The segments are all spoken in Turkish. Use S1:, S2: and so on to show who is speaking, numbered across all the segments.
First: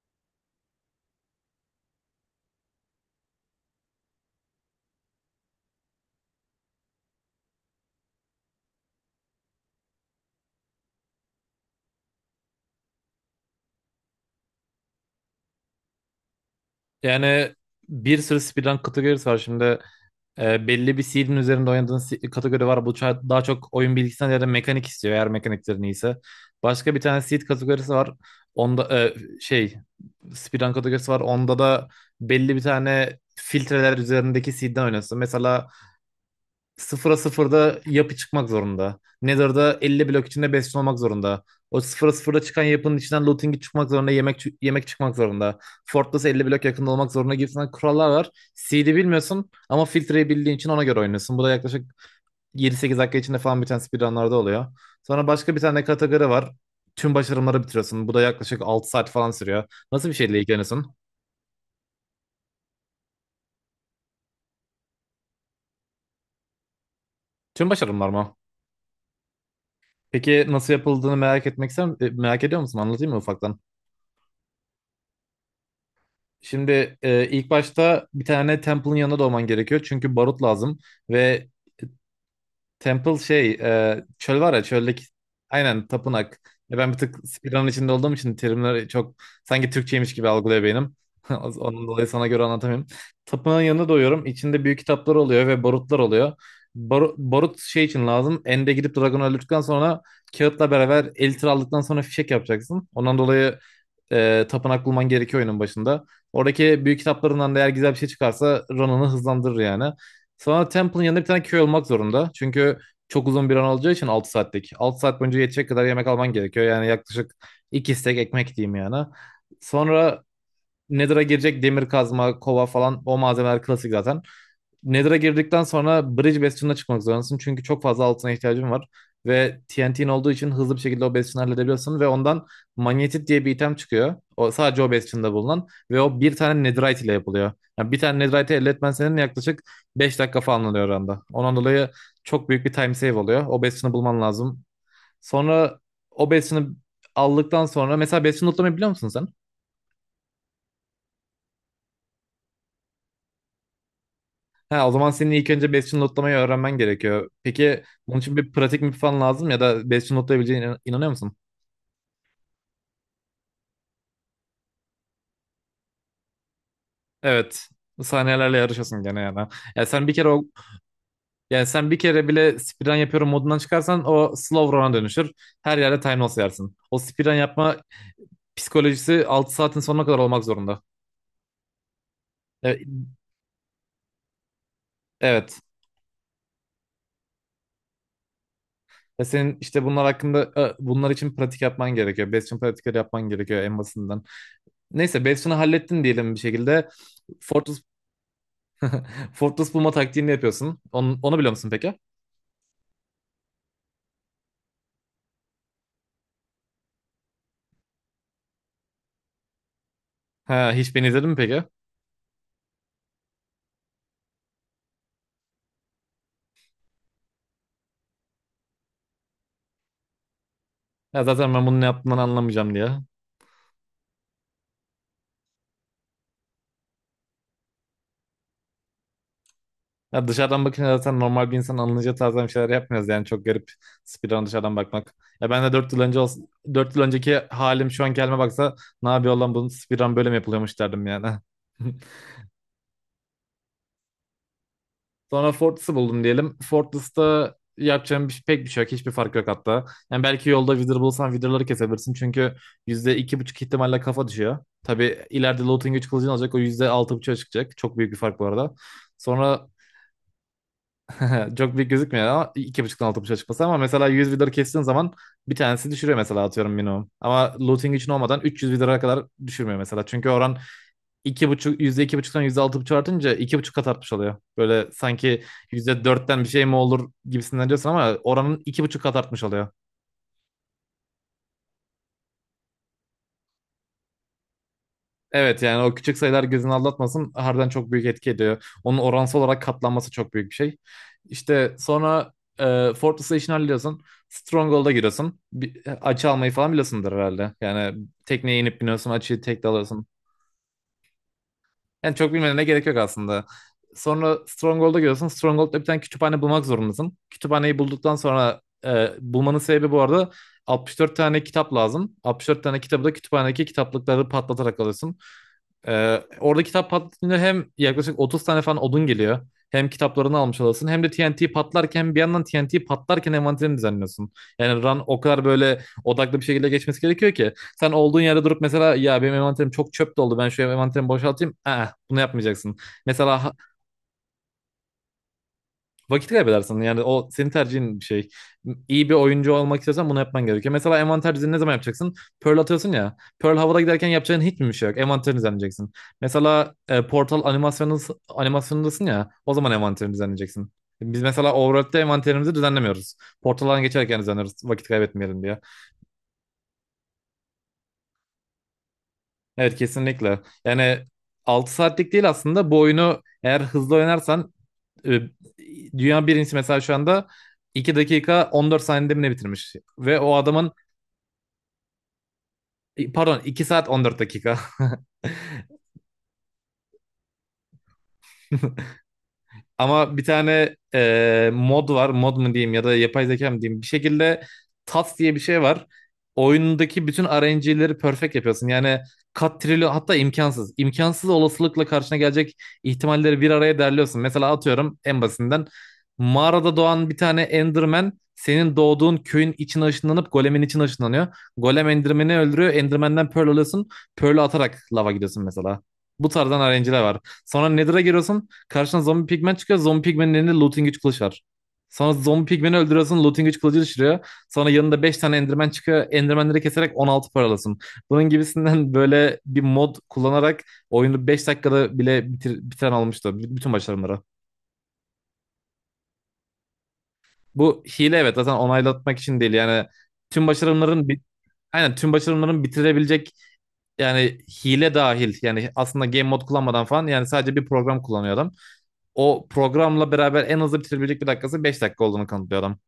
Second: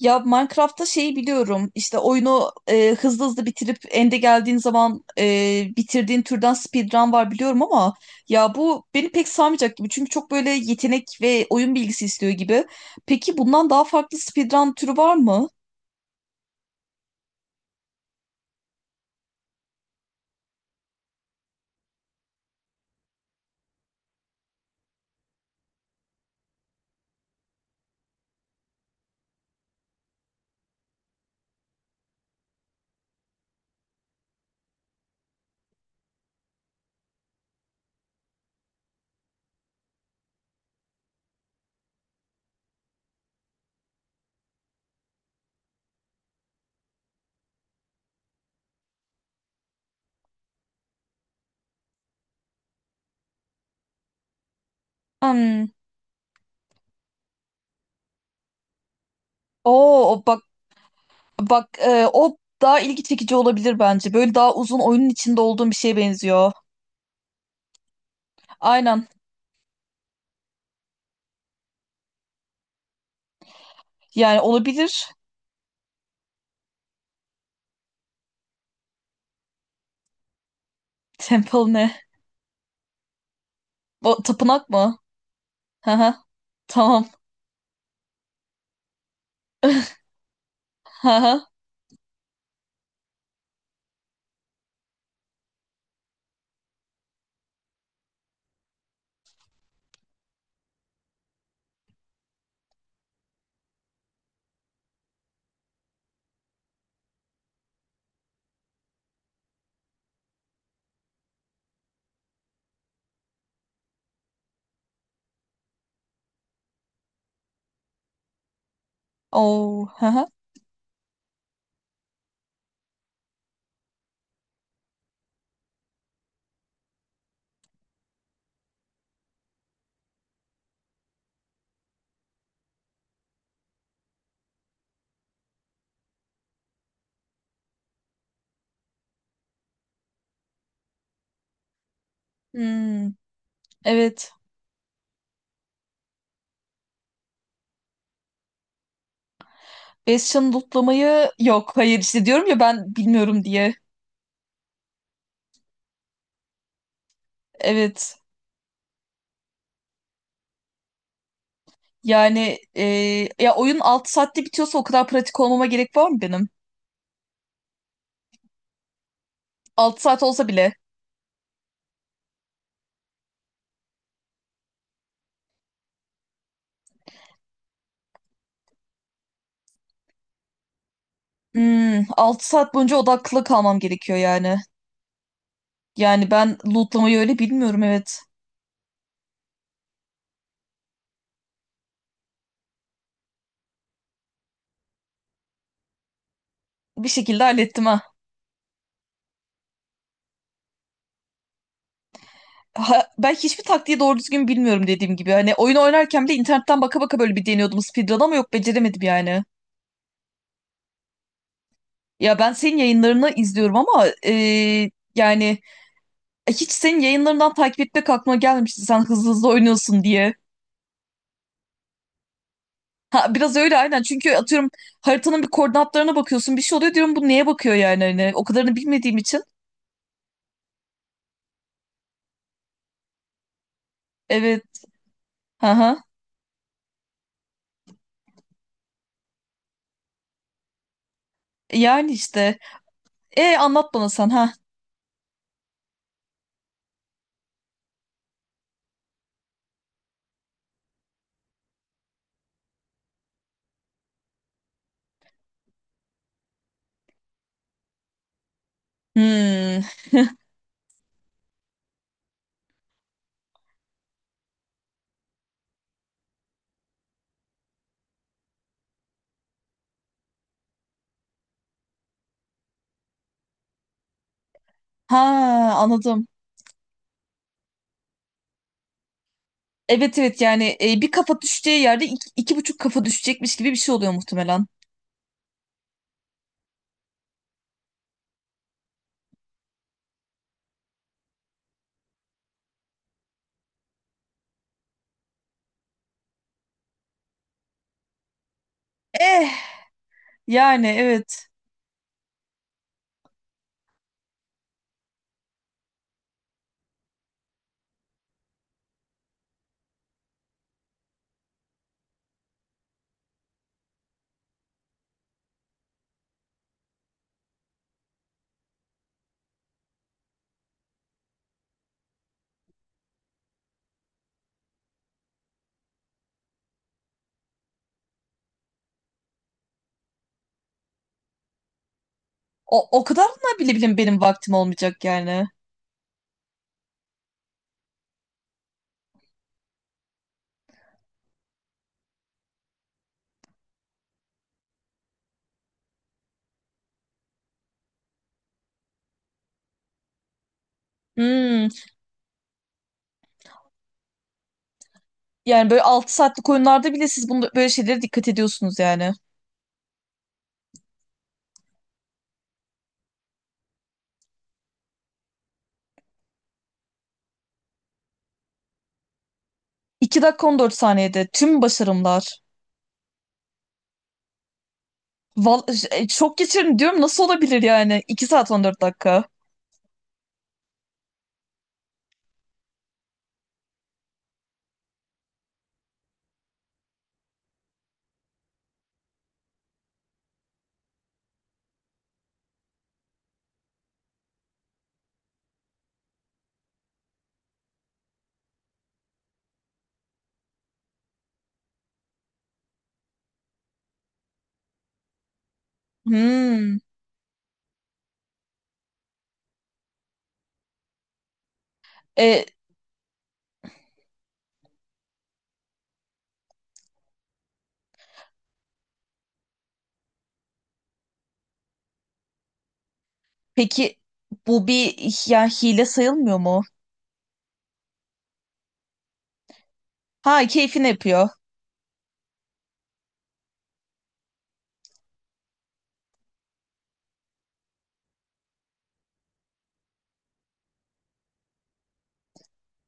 S1: Ya Minecraft'ta şeyi biliyorum. İşte oyunu hızlı hızlı bitirip end'e geldiğin zaman bitirdiğin türden speedrun var biliyorum ama ya bu beni pek sarmayacak gibi. Çünkü çok böyle yetenek ve oyun bilgisi istiyor gibi. Peki bundan daha farklı speedrun türü var mı?
S2: Yani bir sürü speedrun kategorisi var. Şimdi belli bir seed'in üzerinde oynadığın kategori var. Bu daha çok oyun bilgisinden ya mekanik istiyor eğer mekaniklerin iyiyse. Başka bir tane seed kategorisi var. Onda şey speedrun kategorisi var. Onda da belli bir tane filtreler üzerindeki seed'den oynuyorsun. Mesela sıfıra sıfırda yapı çıkmak zorunda. Nether'da 50 blok içinde besin olmak zorunda. O sıfıra sıfırda çıkan yapının içinden looting'i çıkmak zorunda, yemek çıkmak zorunda. Fortress 50 blok yakında olmak zorunda gibisinden kurallar var. CD bilmiyorsun ama filtreyi bildiğin için ona göre oynuyorsun. Bu da yaklaşık 7 sekiz dakika içinde falan biten speedrunlarda oluyor. Sonra başka bir
S1: Hmm.
S2: tane kategori var. Tüm başarımları bitiriyorsun. Bu da yaklaşık 6 saat falan sürüyor. Nasıl bir
S1: Oo,
S2: şeyle
S1: bak,
S2: ilgileniyorsun?
S1: bak, o daha ilgi çekici olabilir bence. Böyle daha uzun oyunun içinde olduğum bir şeye benziyor.
S2: Tüm başarımlar mı?
S1: Aynen.
S2: Peki nasıl yapıldığını merak etmek merak ediyor musun? Anlatayım mı ufaktan?
S1: Yani olabilir.
S2: Şimdi ilk başta bir tane Temple'ın yanına doğman gerekiyor. Çünkü barut lazım ve
S1: Temple ne?
S2: Temple çöl var ya
S1: Tapınak mı?
S2: çöldeki aynen
S1: Hı hı.
S2: tapınak. Ben bir
S1: Tamam.
S2: tık speedrun içinde olduğum için terimleri çok sanki Türkçeymiş gibi algılıyor beynim. Onun dolayı sana göre anlatamıyorum. Tapınağın yanına doyuyorum. İçinde büyük kitaplar oluyor ve barutlar oluyor. Barut şey için lazım. End'e gidip dragonu öldürdükten sonra kağıtla beraber elitir aldıktan sonra fişek yapacaksın. Ondan dolayı tapınak bulman gerekiyor oyunun başında. Oradaki büyük kitaplarından da eğer güzel bir şey çıkarsa Ronan'ı hızlandırır yani. Sana Temple'ın yanında bir tane köy olmak zorunda. Çünkü çok uzun bir an olacağı için 6 saatlik. 6 saat boyunca yetecek kadar yemek alman gerekiyor. Yani yaklaşık 2 stek ekmek diyeyim yani.
S1: Oo, hı
S2: Sonra
S1: hı.
S2: Nether'a girecek demir kazma, kova falan o malzemeler klasik zaten. Nether'a girdikten sonra Bridge Bastion'ına çıkmak zorundasın. Çünkü çok fazla altına ihtiyacın var. Ve TNT'in olduğu için hızlı bir şekilde o Bastion'u halledebiliyorsun. Ve ondan Magnetit diye bir item çıkıyor. O, sadece o Bastion'da bulunan. Ve o bir tane Netherite ile yapılıyor. Yani bir tane Netherite'i elde etmen senin yaklaşık 5 dakika falan alıyor oranda. Ondan dolayı çok büyük bir time save
S1: Hmm,
S2: oluyor. O Bastion'u bulman
S1: evet.
S2: lazım. Sonra o Bastion'u aldıktan sonra... Mesela Bastion'u lootlamayı biliyor musun sen?
S1: Bastion lootlamayı yok. Hayır, işte diyorum ya, ben bilmiyorum diye.
S2: Ha, o zaman senin ilk önce Bastion notlamayı öğrenmen gerekiyor. Peki bunun
S1: Evet.
S2: için bir pratik mi falan lazım ya da Bastion notlayabileceğine inanıyor musun?
S1: Yani ya oyun 6 saatte bitiyorsa o kadar pratik olmama gerek var mı benim?
S2: Evet. Saniyelerle yarışıyorsun gene yani. Yani
S1: 6
S2: sen bir
S1: saat
S2: kere o
S1: olsa bile.
S2: yani sen bir kere bile speedrun yapıyorum modundan çıkarsan o slow run'a dönüşür. Her yerde time loss yersin. O speedrun yapma psikolojisi 6 saatin sonuna kadar olmak zorunda.
S1: Hmm, 6 saat
S2: E,
S1: boyunca odaklı kalmam gerekiyor yani.
S2: Evet.
S1: Yani ben lootlamayı öyle bilmiyorum, evet.
S2: Ve senin işte bunlar için pratik yapman gerekiyor. Bastion pratikleri yapman gerekiyor en basitinden. Neyse Bastion'u hallettin diyelim bir şekilde.
S1: Bir şekilde
S2: Fortress
S1: hallettim ha.
S2: Fortress bulma taktiğini yapıyorsun. Onu biliyor musun peki?
S1: Ha, ben hiçbir taktiği doğru düzgün bilmiyorum dediğim gibi. Hani oyun oynarken bile internetten baka baka böyle bir deniyordum speedrun ama yok, beceremedim yani.
S2: Ha, hiç beni izledin mi peki?
S1: Ya, ben senin yayınlarını izliyorum ama yani hiç senin yayınlarından takip etmek aklıma gelmemişti sen hızlı hızlı oynuyorsun diye.
S2: Ya zaten ben bunu ne yaptığımdan anlamayacağım diye.
S1: Ha, biraz öyle aynen, çünkü atıyorum haritanın bir koordinatlarına bakıyorsun, bir şey oluyor, diyorum bu neye bakıyor yani, hani o kadarını bilmediğim için.
S2: Ya dışarıdan bakınca zaten normal bir insan anlayacağı tarzdan bir şeyler yapmıyoruz yani çok garip speedrun
S1: Evet.
S2: dışarıdan bakmak. Ya ben de 4 yıl
S1: Aha.
S2: önce olsa, 4 yıl önceki halim şu anki halime baksa ne yapıyor lan bunun speedrun böyle mi yapılıyormuş derdim yani.
S1: Yani işte. E, anlat bana sen, ha.
S2: Sonra Fortress'ı buldum diyelim. Fortress'ta yapacağım pek bir şey yok. Hiçbir fark yok hatta. Yani belki yolda Wither bulsan Wither'ları kesebilirsin. Çünkü yüzde iki buçuk ihtimalle kafa düşüyor. Tabii ileride Looting 3 kılıcını alacak. O %6,5'a çıkacak. Çok büyük bir fark bu arada. Sonra
S1: Hmm.
S2: çok büyük gözükmüyor ama iki buçuktan 6,5'a çıkması. Ama mesela 100 Wither kestiğin zaman bir tanesi düşürüyor mesela atıyorum minimum. Ama Looting için olmadan 300 Wither'a kadar düşürmüyor mesela. Çünkü oran iki buçuk yüzde iki buçuktan yüzde altı buçuk artınca iki buçuk kat artmış oluyor. Böyle
S1: Ha,
S2: sanki yüzde
S1: anladım.
S2: dörtten bir şey mi olur gibisinden diyorsun ama oranın iki buçuk kat artmış oluyor.
S1: Evet, evet, yani bir kafa düşeceği yerde iki, iki buçuk kafa düşecekmiş gibi bir şey oluyor muhtemelen.
S2: Evet yani o küçük sayılar gözünü aldatmasın harbiden çok büyük etki ediyor. Onun oransal olarak katlanması çok büyük bir şey. İşte sonra e, Fortress'ı işini hallediyorsun. Stronghold'a giriyorsun. Bir açı almayı falan biliyorsundur herhalde. Yani tekneye inip biniyorsun açıyı
S1: Eh,
S2: tek de alıyorsun.
S1: yani evet.
S2: Yani çok bilmene gerek yok aslında. Sonra Stronghold'a gidiyorsun. Stronghold'da bir tane kütüphane bulmak zorundasın. Kütüphaneyi bulduktan sonra bulmanın sebebi bu arada 64 tane kitap lazım. 64 tane kitabı da kütüphanedeki kitaplıkları patlatarak alıyorsun. Orada kitap patlatınca hem yaklaşık 30 tane falan odun geliyor. Hem kitaplarını almış olasın hem de TNT patlarken bir yandan TNT patlarken envanterini düzenliyorsun. Yani run o kadar böyle odaklı bir şekilde geçmesi gerekiyor ki. Sen olduğun yerde durup mesela ya benim envanterim çok çöp doldu ben şu envanterimi boşaltayım. Aa, bunu yapmayacaksın.
S1: O
S2: Mesela
S1: kadarına bile bile benim vaktim olmayacak yani.
S2: vakit kaybedersin. Yani o senin tercihin bir şey. İyi bir oyuncu olmak istiyorsan bunu yapman gerekiyor. Mesela envanter düzeni ne zaman yapacaksın? Pearl atıyorsun ya. Pearl havada giderken yapacağın hiç mi bir şey yok? Envanterini düzenleyeceksin. Mesela Portal animasyonundasın ya. O zaman envanterini düzenleyeceksin. Biz mesela
S1: Hmm.
S2: Overworld'de envanterimizi düzenlemiyoruz. Portaldan geçerken düzenliyoruz. Vakit kaybetmeyelim diye.
S1: Yani böyle 6 saatlik oyunlarda bile siz bunda böyle şeylere dikkat ediyorsunuz yani.
S2: Evet kesinlikle. Yani 6 saatlik değil aslında bu oyunu eğer hızlı oynarsan e, dünya birincisi mesela şu anda 2 dakika 14 saniyede mi ne bitirmiş? Ve
S1: iki
S2: o
S1: dakika on
S2: adamın
S1: dört saniyede tüm başarımlar.
S2: pardon 2 saat 14 dakika.
S1: Val, şok geçirin diyorum, nasıl olabilir yani? 2 saat on dört dakika.
S2: Ama bir tane mod var. Mod mu diyeyim ya da yapay zeka mı diyeyim. Bir şekilde TAS diye bir şey var. Oyundaki bütün RNG'leri perfect yapıyorsun. Yani kat trilyon hatta imkansız. İmkansız olasılıkla karşına gelecek ihtimalleri bir araya derliyorsun. Mesela atıyorum en basitinden. Mağarada doğan bir tane Enderman senin doğduğun köyün içine ışınlanıp golemin içine ışınlanıyor. Golem Enderman'i öldürüyor. Enderman'den Pearl alıyorsun. Pearl'ü atarak lava gidiyorsun mesela. Bu tarzdan
S1: Hmm.
S2: RNG'ler var. Sonra Nether'a giriyorsun. Karşına zombi pigmen çıkıyor. Zombi pigmenin elinde looting güç kılıç var. Sonra
S1: E,
S2: zombi pigmeni öldürüyorsun. Looting güç kılıcı düşürüyor. Sonra yanında 5 tane enderman çıkıyor. Endermanleri keserek 16 paralasın. Bunun gibisinden böyle bir mod kullanarak oyunu 5 dakikada bile bitiren olmuştu. Bütün
S1: peki
S2: başarımları.
S1: bu bir yani hile sayılmıyor mu?
S2: Bu hile evet zaten onaylatmak için değil. Yani
S1: Ha,
S2: tüm
S1: keyfini
S2: başarımların bi-
S1: yapıyor.
S2: aynen tüm başarımların bitirebilecek yani hile dahil yani aslında game mod kullanmadan falan yani sadece bir program kullanıyor adam. O programla beraber en hızlı bitirebilecek bir dakikası 5 dakika olduğunu kanıtlıyor adam.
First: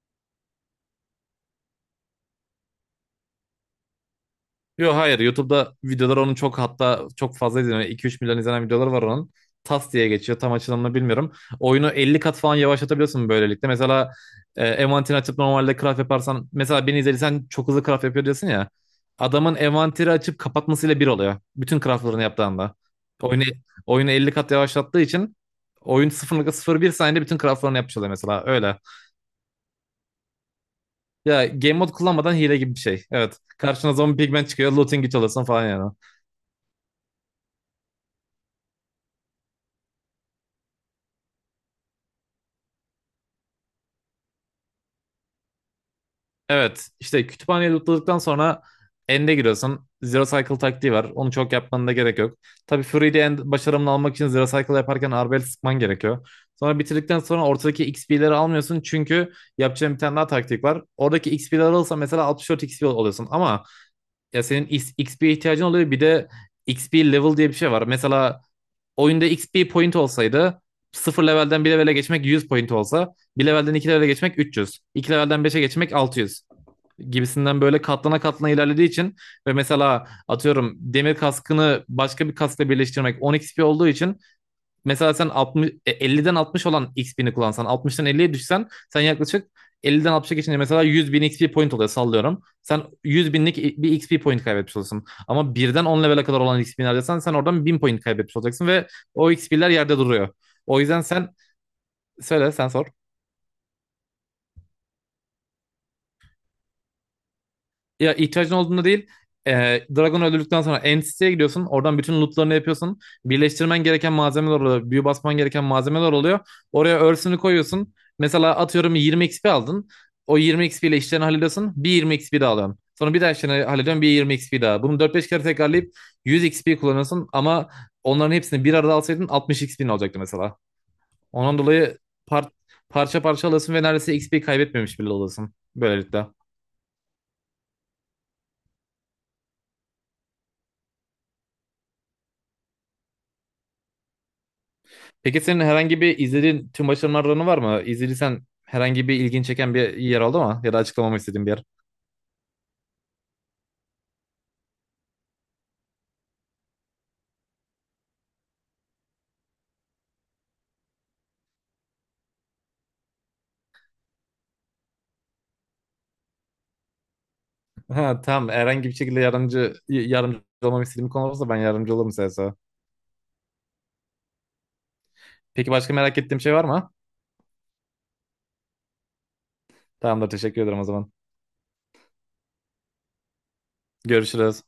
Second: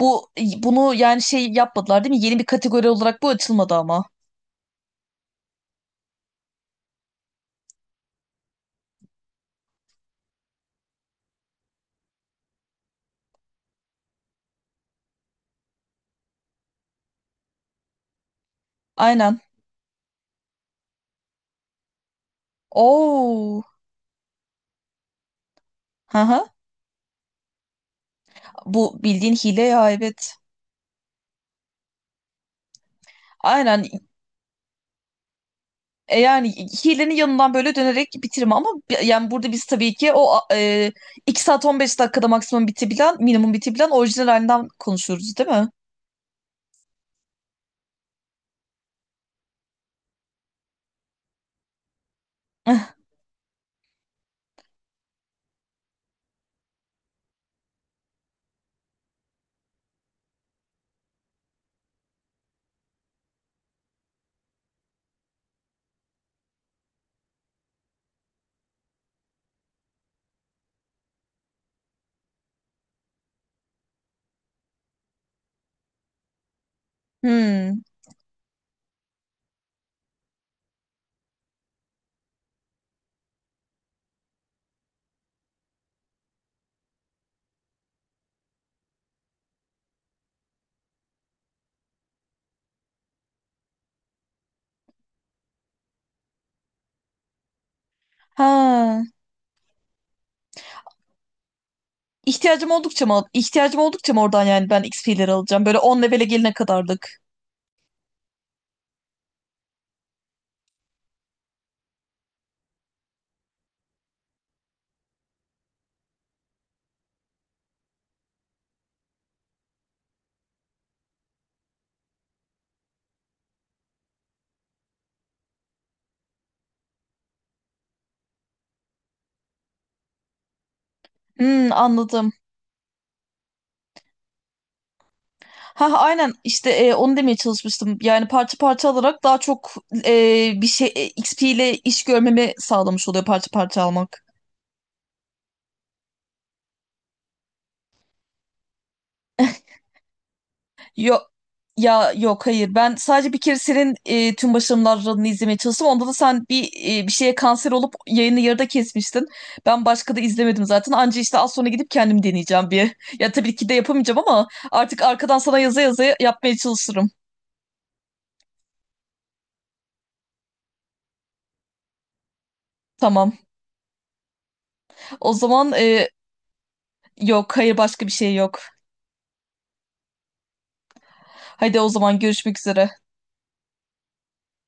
S1: Bu bunu yani şey yapmadılar değil mi? Yeni bir kategori olarak bu açılmadı ama.
S2: Yok hayır YouTube'da videolar onun çok hatta çok fazla izleniyor. 2 üç milyon izlenen videoları var onun. Tas diye geçiyor tam açılımını bilmiyorum. Oyunu 50 kat falan yavaşlatabiliyorsun böylelikle. Mesela envanterini açıp normalde craft yaparsan mesela beni izlediysen çok hızlı craft yapıyor diyorsun ya.
S1: Aynen.
S2: Adamın envanteri açıp kapatmasıyla bir oluyor. Bütün craftlarını yaptığında. Oyunu,
S1: Oo.
S2: oyunu 50 kat yavaşlattığı için oyun sıfır
S1: Haha.
S2: nokta sıfır bir saniyede bütün craftlarını yapmış oluyor mesela öyle.
S1: Bu bildiğin hile ya, evet.
S2: Ya game mode kullanmadan hile gibi bir şey. Evet.
S1: Aynen.
S2: Karşına zombi pigmen çıkıyor. Looting güç alırsın falan yani.
S1: E, yani hilenin yanından böyle dönerek bitirme ama, yani burada biz tabii ki o 2 saat 15 dakikada maksimum bitebilen, minimum bitebilen orijinal halinden konuşuyoruz değil mi?
S2: Evet. İşte kütüphaneyi lootladıktan sonra end'e giriyorsun. Zero Cycle taktiği var. Onu çok yapmanın da gerek yok. Tabii
S1: Eh.
S2: Fury'de end başarımını almak için Zero Cycle yaparken Arbelet sıkman gerekiyor. Sonra bitirdikten sonra ortadaki XP'leri almıyorsun. Çünkü yapacağın bir tane daha taktik var. Oradaki XP'leri alırsan mesela 64 XP oluyorsun. Ama ya senin XP'ye ihtiyacın oluyor. Bir de XP level diye bir şey var. Mesela oyunda XP point olsaydı sıfır levelden bir levele geçmek 100 point olsa bir levelden 2 levele geçmek 300 2 levelden beşe geçmek 600 gibisinden
S1: Hmm.
S2: böyle katlana katlana ilerlediği için ve mesela atıyorum demir kaskını başka bir kaskla birleştirmek 10 XP olduğu için mesela sen 50'den 60 olan XP'ni kullansan 60'tan 50'ye düşsen sen yaklaşık 50'den 60'a geçince mesela 100 bin XP point oluyor sallıyorum. Sen 100 binlik bir XP point kaybetmiş olursun. Ama birden 10 level'e kadar olan XP'ni harcasan sen oradan 1000 point kaybetmiş olacaksın ve
S1: Ha.
S2: o XP'ler yerde duruyor. O yüzden sen söyle sen
S1: İhtiyacım
S2: sor.
S1: oldukça mı? İhtiyacım oldukça mı oradan yani ben X XP'leri alacağım? Böyle 10 levele gelene kadarlık.
S2: Ya ihtiyacın olduğunda değil. E, Dragon öldürdükten sonra Entity'ye gidiyorsun. Oradan bütün lootlarını yapıyorsun. Birleştirmen gereken malzemeler oluyor. Büyü basman gereken malzemeler oluyor. Oraya örsünü koyuyorsun. Mesela atıyorum 20 XP aldın. O 20 XP ile işlerini hallediyorsun. Bir 20 XP daha alıyorsun. Sonra bir daha işlerini hallediyorsun. Bir 20 XP daha. Bunu dört beş kere tekrarlayıp 100 XP kullanıyorsun. Ama onların hepsini bir arada alsaydın 60 XP'nin olacaktı mesela. Ondan
S1: Hmm,
S2: dolayı
S1: anladım.
S2: par- parça parça alıyorsun ve neredeyse XP kaybetmemiş bile oluyorsun.
S1: Ha,
S2: Böylelikle.
S1: aynen işte onu demeye çalışmıştım. Yani parça parça alarak daha çok bir şey XP ile iş görmemi sağlamış oluyor parça parça almak.
S2: Peki senin herhangi bir izlediğin tüm başarılarını var mı? İzlediysen herhangi bir ilgin çeken bir yer oldu mu? Ya da açıklamamı
S1: Yo,
S2: istediğin bir yer.
S1: ya, yok, hayır. Ben sadece bir kere senin tüm başarılarını izlemeye çalıştım. Onda da sen bir şeye kanser olup yayını yarıda kesmiştin. Ben başka da izlemedim zaten. Anca işte az sonra gidip kendim deneyeceğim bir. Ya tabii ki de yapamayacağım ama artık arkadan sana yaza yaza yapmaya çalışırım.
S2: Ha, tamam herhangi bir şekilde yardımcı olmamı istediğin bir konu olursa ben yardımcı olurum size.
S1: Tamam. O
S2: Peki
S1: zaman
S2: başka merak ettiğim şey var mı?
S1: yok, hayır, başka bir şey yok.
S2: Tamamdır teşekkür ederim o zaman.
S1: Hadi o zaman görüşmek üzere.
S2: Görüşürüz.